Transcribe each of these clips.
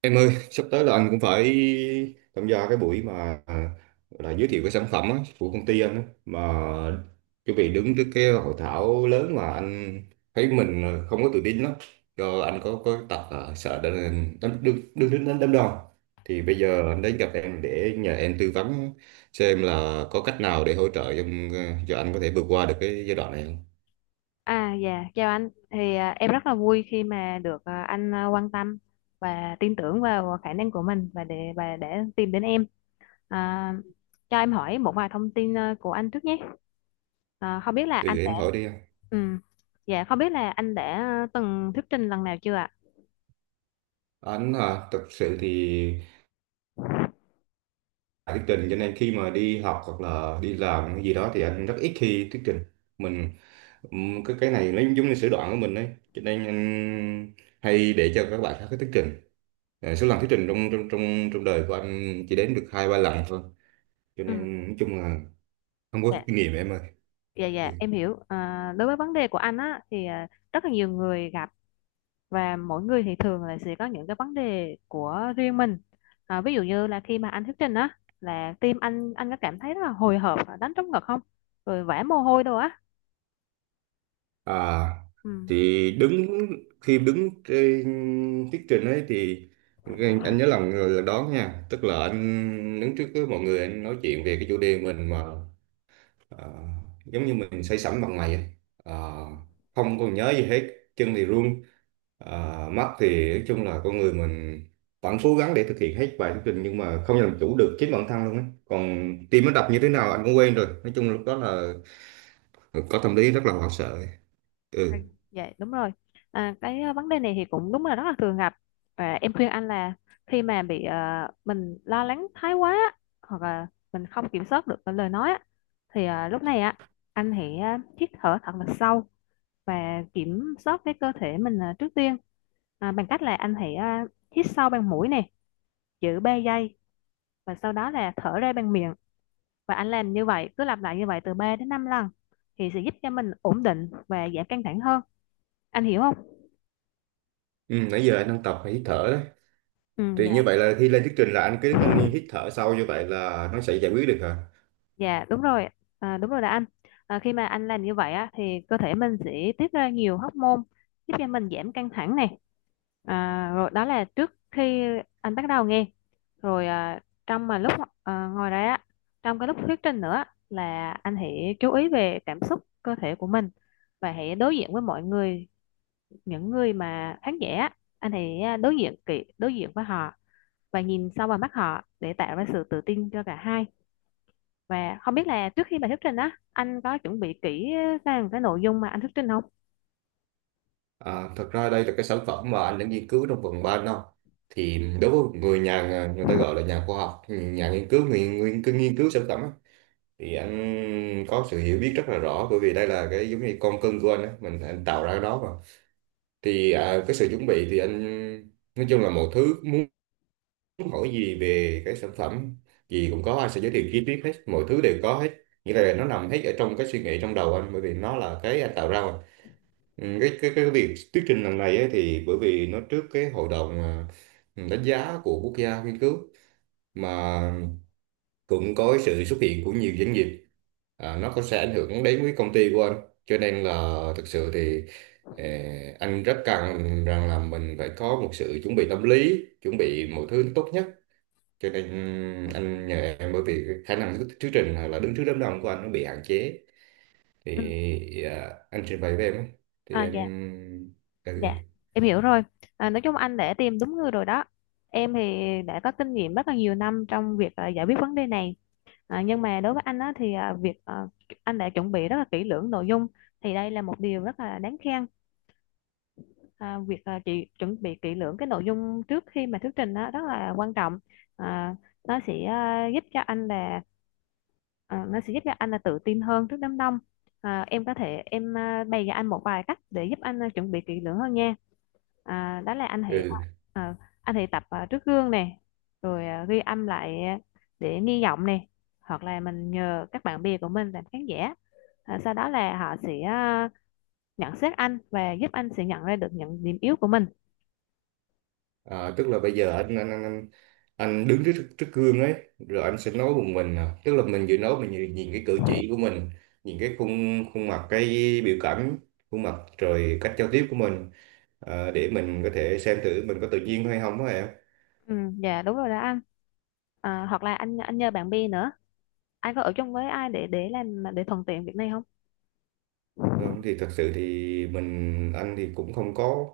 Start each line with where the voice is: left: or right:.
right: Em ơi, sắp tới là anh cũng phải tham gia cái buổi mà gọi là giới thiệu cái sản phẩm á, của công ty anh á, mà chuẩn bị đứng trước cái hội thảo lớn mà anh thấy mình không có tự tin lắm, do anh có tật là sợ đánh đánh đứng đứng đứng đánh đám đông. Thì bây giờ anh đến gặp em để nhờ em tư vấn xem là có cách nào để hỗ trợ cho anh có thể vượt qua được cái giai đoạn này không?
left: Chào anh. Em rất là vui khi mà được anh quan tâm và tin tưởng vào khả năng của mình và để tìm đến em. À, cho em hỏi một vài thông tin của anh trước nhé. À, không biết là anh
right: Thì
left: đã
right: em hỏi đi anh.
left: ừ, Dạ không biết là anh đã từng thuyết trình lần nào chưa ạ?
right: Anh à, thật sự thì bài thuyết trình cho nên khi mà đi học hoặc là đi làm cái gì đó thì anh rất ít khi thuyết trình mình cái này nó giống như sở đoạn của mình đấy, cho nên anh hay để cho các bạn khác cái thuyết trình. Số lần thuyết trình trong trong trong trong đời của anh chỉ đến được hai ba lần thôi, cho
left: Ừ.
right: nên nói chung là không có
left: Dạ.
right: kinh nghiệm em ơi.
left: dạ
right: Ừ.
left: dạ em hiểu. Đối với vấn đề của anh á thì rất là nhiều người gặp, và mỗi người thì thường là sẽ có những cái vấn đề của riêng mình. Ví dụ như là khi mà anh thuyết trình á, là tim anh có cảm thấy rất là hồi hộp và đánh trống ngực không, rồi vã mồ hôi đâu á?
right: à
left: Ừ.
right: thì đứng, khi đứng trên thuyết trình ấy thì anh nhớ lần là đón nha, tức là anh đứng trước với mọi người anh nói chuyện về cái chủ đề mình mà. Ờ, Giống như mình say sẩm bằng mày ấy. Ờ, Không còn nhớ gì hết, chân thì run. Mắt thì nói chung là con người mình vẫn cố gắng để thực hiện hết bài thuyết trình nhưng mà không làm chủ được chính bản thân luôn ấy, còn tim nó đập như thế nào anh cũng quên rồi, nói chung lúc đó là có tâm lý rất là hoảng sợ.
left: À,
right: ừ,
left: dạ đúng rồi. Vấn đề này thì cũng đúng là rất là thường gặp, và em khuyên anh là khi mà bị mình lo lắng thái quá á, hoặc là mình không kiểm soát được cái lời nói á, thì lúc này á, anh hãy hít thở thật là sâu và kiểm soát cái cơ thể mình trước tiên. Bằng cách là anh hãy hít sâu bằng mũi nè, giữ 3 giây, và sau đó là thở ra bằng miệng. Và anh làm như vậy, cứ lặp lại như vậy từ 3 đến 5 lần thì sẽ giúp cho mình ổn định và giảm căng thẳng hơn. Anh hiểu không?
right: ừ, nãy giờ anh đang tập hít thở đấy.
left: ừ,
right: Thì như vậy là khi lên thuyết trình là anh cứ đứng anh hít thở sau, như vậy là nó sẽ giải quyết được hả?
left: Dạ đúng rồi. Đúng rồi đó anh. Khi mà anh làm như vậy á, thì cơ thể mình sẽ tiết ra nhiều hormone giúp cho mình giảm căng thẳng này. Rồi đó là trước khi anh bắt đầu nghe rồi, à, trong mà lúc à, ngồi đấy á trong cái lúc thuyết trình nữa, là anh hãy chú ý về cảm xúc cơ thể của mình và hãy đối diện với mọi người, những người mà khán giả á, anh hãy đối diện với họ và nhìn sâu vào mắt họ để tạo ra sự tự tin cho cả hai. Và không biết là trước khi bài thuyết trình á, anh có chuẩn bị kỹ sang cái nội dung mà anh thuyết trình không?
right: À, thật ra đây là cái sản phẩm mà anh đã nghiên cứu trong vòng 3 năm, thì đối với người nhà, người ta gọi là nhà khoa học nhà nghiên cứu, người, người, cứ nghiên cứu sản phẩm á, thì anh có sự hiểu biết rất là rõ bởi vì đây là cái giống như con cưng của anh á, mình anh tạo ra cái đó mà. Thì à, cái sự chuẩn bị thì anh nói chung là mọi thứ muốn hỏi gì về cái sản phẩm gì cũng có, anh sẽ giới thiệu chi tiết hết, mọi thứ đều có hết, nghĩa là nó nằm hết ở trong cái suy nghĩ trong đầu anh, bởi vì nó là cái anh tạo ra mà. Ừ, cái việc thuyết trình lần này ấy, thì bởi vì nó trước cái hội đồng à, đánh giá của quốc gia nghiên cứu mà, cũng có cái sự xuất hiện của nhiều doanh nghiệp, à, nó có sẽ ảnh hưởng đến với công ty của anh, cho nên là thực sự thì ờ, anh rất cần rằng là mình phải có một sự chuẩn bị tâm lý, chuẩn bị mọi thứ tốt nhất, cho nên anh nhờ em bởi vì khả năng thuyết thuyết trình hoặc là đứng trước đám đông của anh nó bị hạn chế.
left: Ừ.
right: Thì à, anh trình bày với em ấy, thì
left: À,
right: em
left: dạ,
right: ừ.
left: dạ, em hiểu rồi. À, nói chung anh đã tìm đúng người rồi đó. Em thì đã có kinh nghiệm rất là nhiều năm trong việc giải quyết vấn đề này. À, nhưng mà đối với anh á, thì anh đã chuẩn bị rất là kỹ lưỡng nội dung thì đây là một điều rất là đáng khen. Chị chuẩn bị kỹ lưỡng cái nội dung trước khi mà thuyết trình đó rất là quan trọng. à, nó sẽ à, giúp cho anh là à, nó sẽ giúp cho anh là tự tin hơn trước đám đông. Em có thể bày cho anh một vài cách để giúp anh chuẩn bị kỹ lưỡng hơn nha. Đó là anh hãy
right: Ừ.
left: à, anh hãy tập trước gương nè, rồi ghi âm lại để nghi giọng nè, hoặc là mình nhờ các bạn bè của mình làm khán giả. Sau đó là họ sẽ nhận xét anh và giúp anh sẽ nhận ra được những điểm yếu của mình.
right: Ờ, tức là bây giờ anh anh đứng trước trước gương ấy, rồi anh sẽ nói một mình à. Tức là mình vừa nói mình nhìn cái cử chỉ của mình, nhìn cái khuôn khuôn mặt, cái biểu cảm khuôn mặt, rồi cách giao tiếp của mình, ờ, để mình có thể xem thử mình có tự nhiên hay không á em.
left: ừ, dạ đúng rồi đó anh. Hoặc là anh nhờ bạn bè nữa. Anh có ở chung với ai để thuận tiện việc này không?
right: Không thì thật sự thì mình anh thì cũng không có,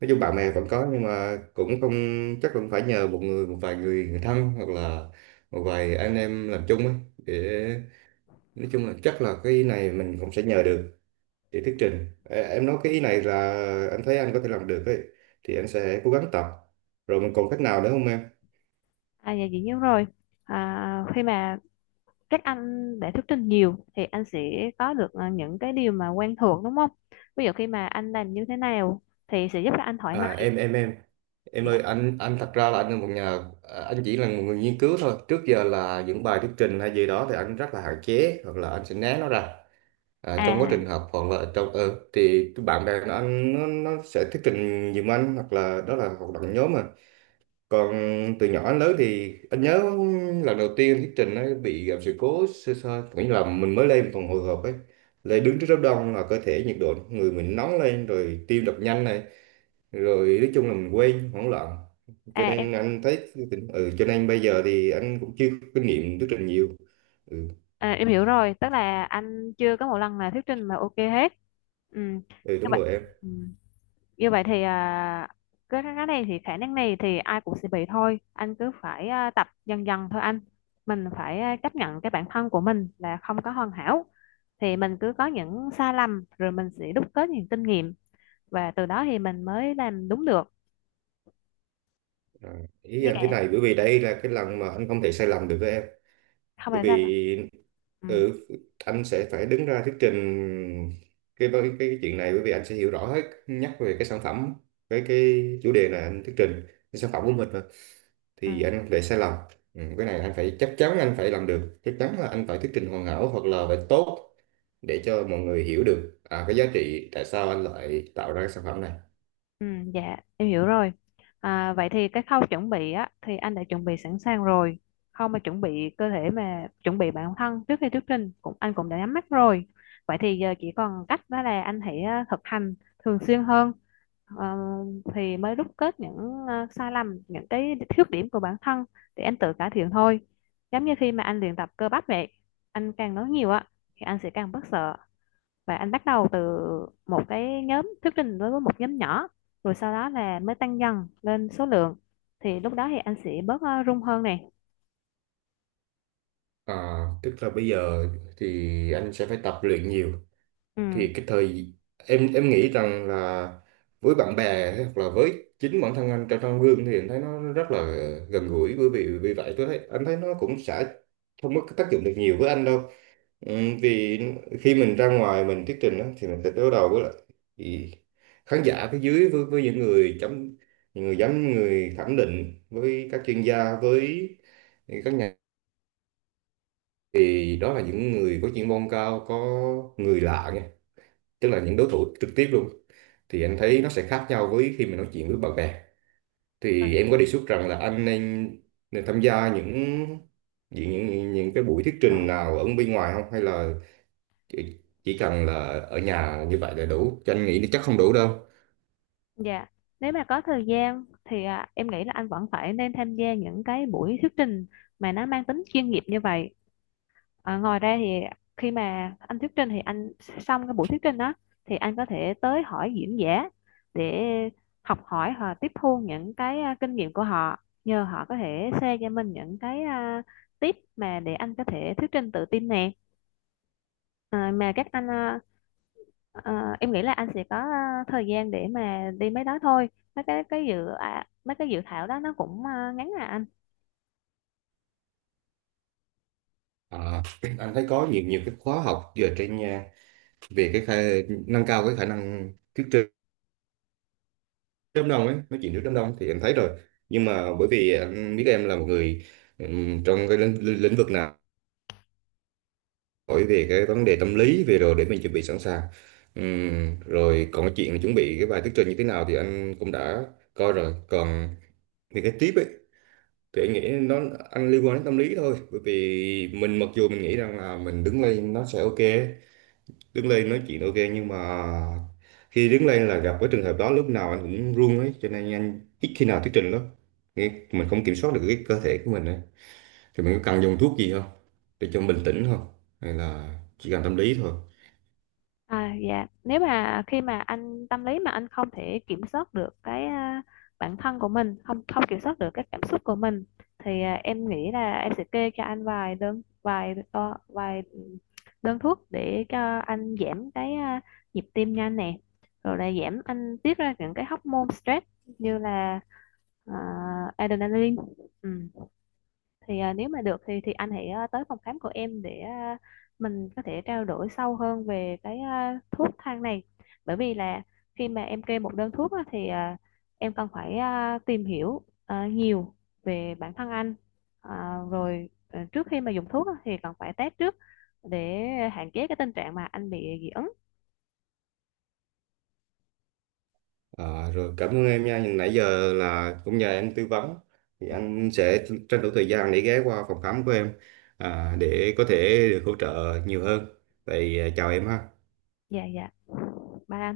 right: nói chung bạn bè vẫn có nhưng mà cũng không chắc, cũng phải nhờ một người, một vài người thân hoặc là một vài anh em làm chung ấy, để nói chung là chắc là cái ý này mình cũng sẽ nhờ được để thuyết trình. Ê, em nói cái ý này là anh thấy anh có thể làm được ấy, thì anh sẽ cố gắng tập, rồi mình còn cách nào nữa không em?
left: À dạ, dĩ nhiên rồi. Khi mà các anh đã thuyết trình nhiều thì anh sẽ có được những cái điều mà quen thuộc, đúng không? Ví dụ khi mà anh làm như thế nào thì sẽ giúp cho anh thoải
right: à
left: mái.
right: em em em em
left: Dạ.
right: ơi, anh thật ra là anh là một nhà à, anh chỉ là một người nghiên cứu thôi, trước giờ là những bài thuyết trình hay gì đó thì anh rất là hạn chế, hoặc là anh sẽ né nó ra. À, trong quá trình
left: à
right: học hoặc là trong ờ thì cái bạn bè của anh nó sẽ thuyết trình giùm anh, hoặc là đó là hoạt động nhóm mà, còn từ nhỏ đến lớn thì anh nhớ lần đầu tiên thuyết trình ấy bị gặp sự cố sơ sơ, nghĩa là mình mới lên phòng hồi hộp ấy, lên đứng trước đám đông là cơ thể nhiệt độ người mình nóng lên, rồi tim đập nhanh này, rồi nói chung là mình quên, hoảng loạn, cho
left: à em
right: nên anh thấy cho nên bây giờ thì anh cũng chưa có kinh nghiệm thuyết trình nhiều. ừ,
left: em hiểu rồi, tức là anh chưa có một lần là thuyết trình mà ok hết. Ừ.
right: ừ,
left: Như
right: đúng
left: vậy.
right: rồi em.
left: Ừ. Như vậy thì cái này thì khả năng này thì ai cũng sẽ bị thôi anh. Cứ phải tập dần dần thôi anh. Mình phải chấp nhận cái bản thân của mình là không có hoàn hảo, thì mình cứ có những sai lầm rồi mình sẽ đúc kết những kinh nghiệm, và từ đó thì mình mới làm đúng được.
right: À, ý
left: Như
right: anh thế
left: kẻ
right: này, bởi vì đây là cái lần mà anh không thể sai lầm được với em,
left: không
right: bởi
left: phải sai lầm.
right: vì
left: Ừ.
right: ừ, anh sẽ phải đứng ra thuyết trình cái chuyện này, bởi vì anh sẽ hiểu rõ hết nhắc về cái sản phẩm, với cái chủ đề này anh thuyết trình cái sản phẩm của mình mà,
left: Ừ.
right: thì anh không thể sai lầm. Ừ, cái này anh phải chắc chắn anh phải làm được, chắc chắn là anh phải thuyết trình hoàn hảo hoặc là phải tốt, để cho mọi người hiểu được à, cái giá trị tại sao anh lại tạo ra cái sản phẩm này.
left: Ừ, dạ em hiểu rồi. À, vậy thì cái khâu chuẩn bị á thì anh đã chuẩn bị sẵn sàng rồi. Khâu mà chuẩn bị cơ thể mà chuẩn bị bản thân trước khi thuyết trình cũng anh cũng đã nhắm mắt rồi. Vậy thì giờ chỉ còn cách đó là anh hãy thực hành thường xuyên hơn. Ờ, thì mới rút kết những sai lầm, những cái khuyết điểm của bản thân để anh tự cải thiện thôi. Giống như khi mà anh luyện tập cơ bắp vậy, anh càng nói nhiều á thì anh sẽ càng bớt sợ. Và anh bắt đầu từ một cái nhóm thuyết trình, đối với một nhóm nhỏ, rồi sau đó là mới tăng dần lên số lượng, thì lúc đó thì anh sẽ bớt rung hơn này.
right: À, tức là bây giờ thì anh sẽ phải tập luyện nhiều.
left: Ừ.
right: Thì cái thời em nghĩ rằng là với bạn bè hoặc là với chính bản thân anh trong trong gương thì anh thấy nó rất là gần gũi, bởi vì vì vậy tôi thấy anh thấy nó cũng sẽ không có tác dụng được nhiều với anh đâu. Vì khi mình ra ngoài mình thuyết trình á, thì mình sẽ đối đầu với lại thì khán giả phía dưới với những người chấm, những người giám, người thẩm định, với các chuyên gia, với các nhà, thì đó là những người có chuyên môn cao, có người lạ nha, tức là những đối thủ trực tiếp luôn, thì anh thấy nó sẽ khác nhau với khi mình nói chuyện với bạn bè. Thì em có đề xuất rằng là anh nên tham gia những những cái buổi thuyết trình nào ở bên ngoài không, hay là chỉ, chỉ cần là ở nhà như vậy là đủ, cho anh nghĩ nó chắc không đủ đâu.
left: Dạ, nếu mà có thời gian thì em nghĩ là anh vẫn phải nên tham gia những cái buổi thuyết trình mà nó mang tính chuyên nghiệp như vậy. Ờ, ngoài ra thì khi mà anh thuyết trình thì anh xong cái buổi thuyết trình đó thì anh có thể tới hỏi diễn giả để học hỏi và tiếp thu những cái kinh nghiệm của họ, nhờ họ có thể share cho mình những cái tip mà để anh có thể thuyết trình tự tin nè. À, mà các anh à, à, Em nghĩ là anh sẽ có thời gian để mà đi mấy đó thôi. Mấy cái dự thảo đó nó cũng ngắn à anh.
right: À, anh thấy có nhiều nhiều cái khóa học giờ trên nhà về cái nâng cao cái khả năng thuyết trình trước đám đông ấy, nói chuyện trước đám đông thì anh thấy rồi, nhưng mà bởi vì anh biết em là một người trong cái lĩnh, lĩnh lĩnh vực nào, hỏi về cái vấn đề tâm lý về rồi để mình chuẩn bị sẵn sàng. Rồi còn cái chuyện chuẩn bị cái bài thuyết trình như thế nào thì anh cũng đã coi rồi, còn về cái tiếp ấy thì anh nghĩ nó anh liên quan đến tâm lý thôi, bởi vì mình mặc dù mình nghĩ rằng là mình đứng lên nó sẽ ok, đứng lên nói chuyện ok, nhưng mà khi đứng lên là gặp cái trường hợp đó lúc nào anh cũng run ấy, cho nên anh ít khi nào thuyết trình lắm. Nghĩ mình không kiểm soát được cái cơ thể của mình ấy, thì mình có cần dùng thuốc gì không, để cho bình tĩnh không, hay là chỉ cần tâm lý thôi?
left: À, dạ nếu mà khi mà anh tâm lý mà anh không thể kiểm soát được cái bản thân của mình, không không kiểm soát được các cảm xúc của mình, thì em nghĩ là em sẽ kê cho anh vài đơn thuốc để cho anh giảm cái nhịp tim nhanh nè, rồi là giảm anh tiết ra những cái hormone stress như là à, adrenaline. Ừ, thì nếu mà được thì anh hãy tới phòng khám của em để mình có thể trao đổi sâu hơn về cái thuốc thang này, bởi vì là khi mà em kê một đơn thuốc á, thì em cần phải tìm hiểu nhiều về bản thân anh. À, rồi trước khi mà dùng thuốc á, thì cần phải test trước để hạn chế cái tình trạng mà anh bị dị ứng.
right: Ờ, rồi cảm ơn em nha. Nhưng nãy giờ là cũng nhờ em tư vấn, thì anh sẽ tranh thủ thời gian để ghé qua phòng khám của em, à, để có thể được hỗ trợ nhiều hơn. Vậy à, chào em ha.
left: Dạ dạ ba anh.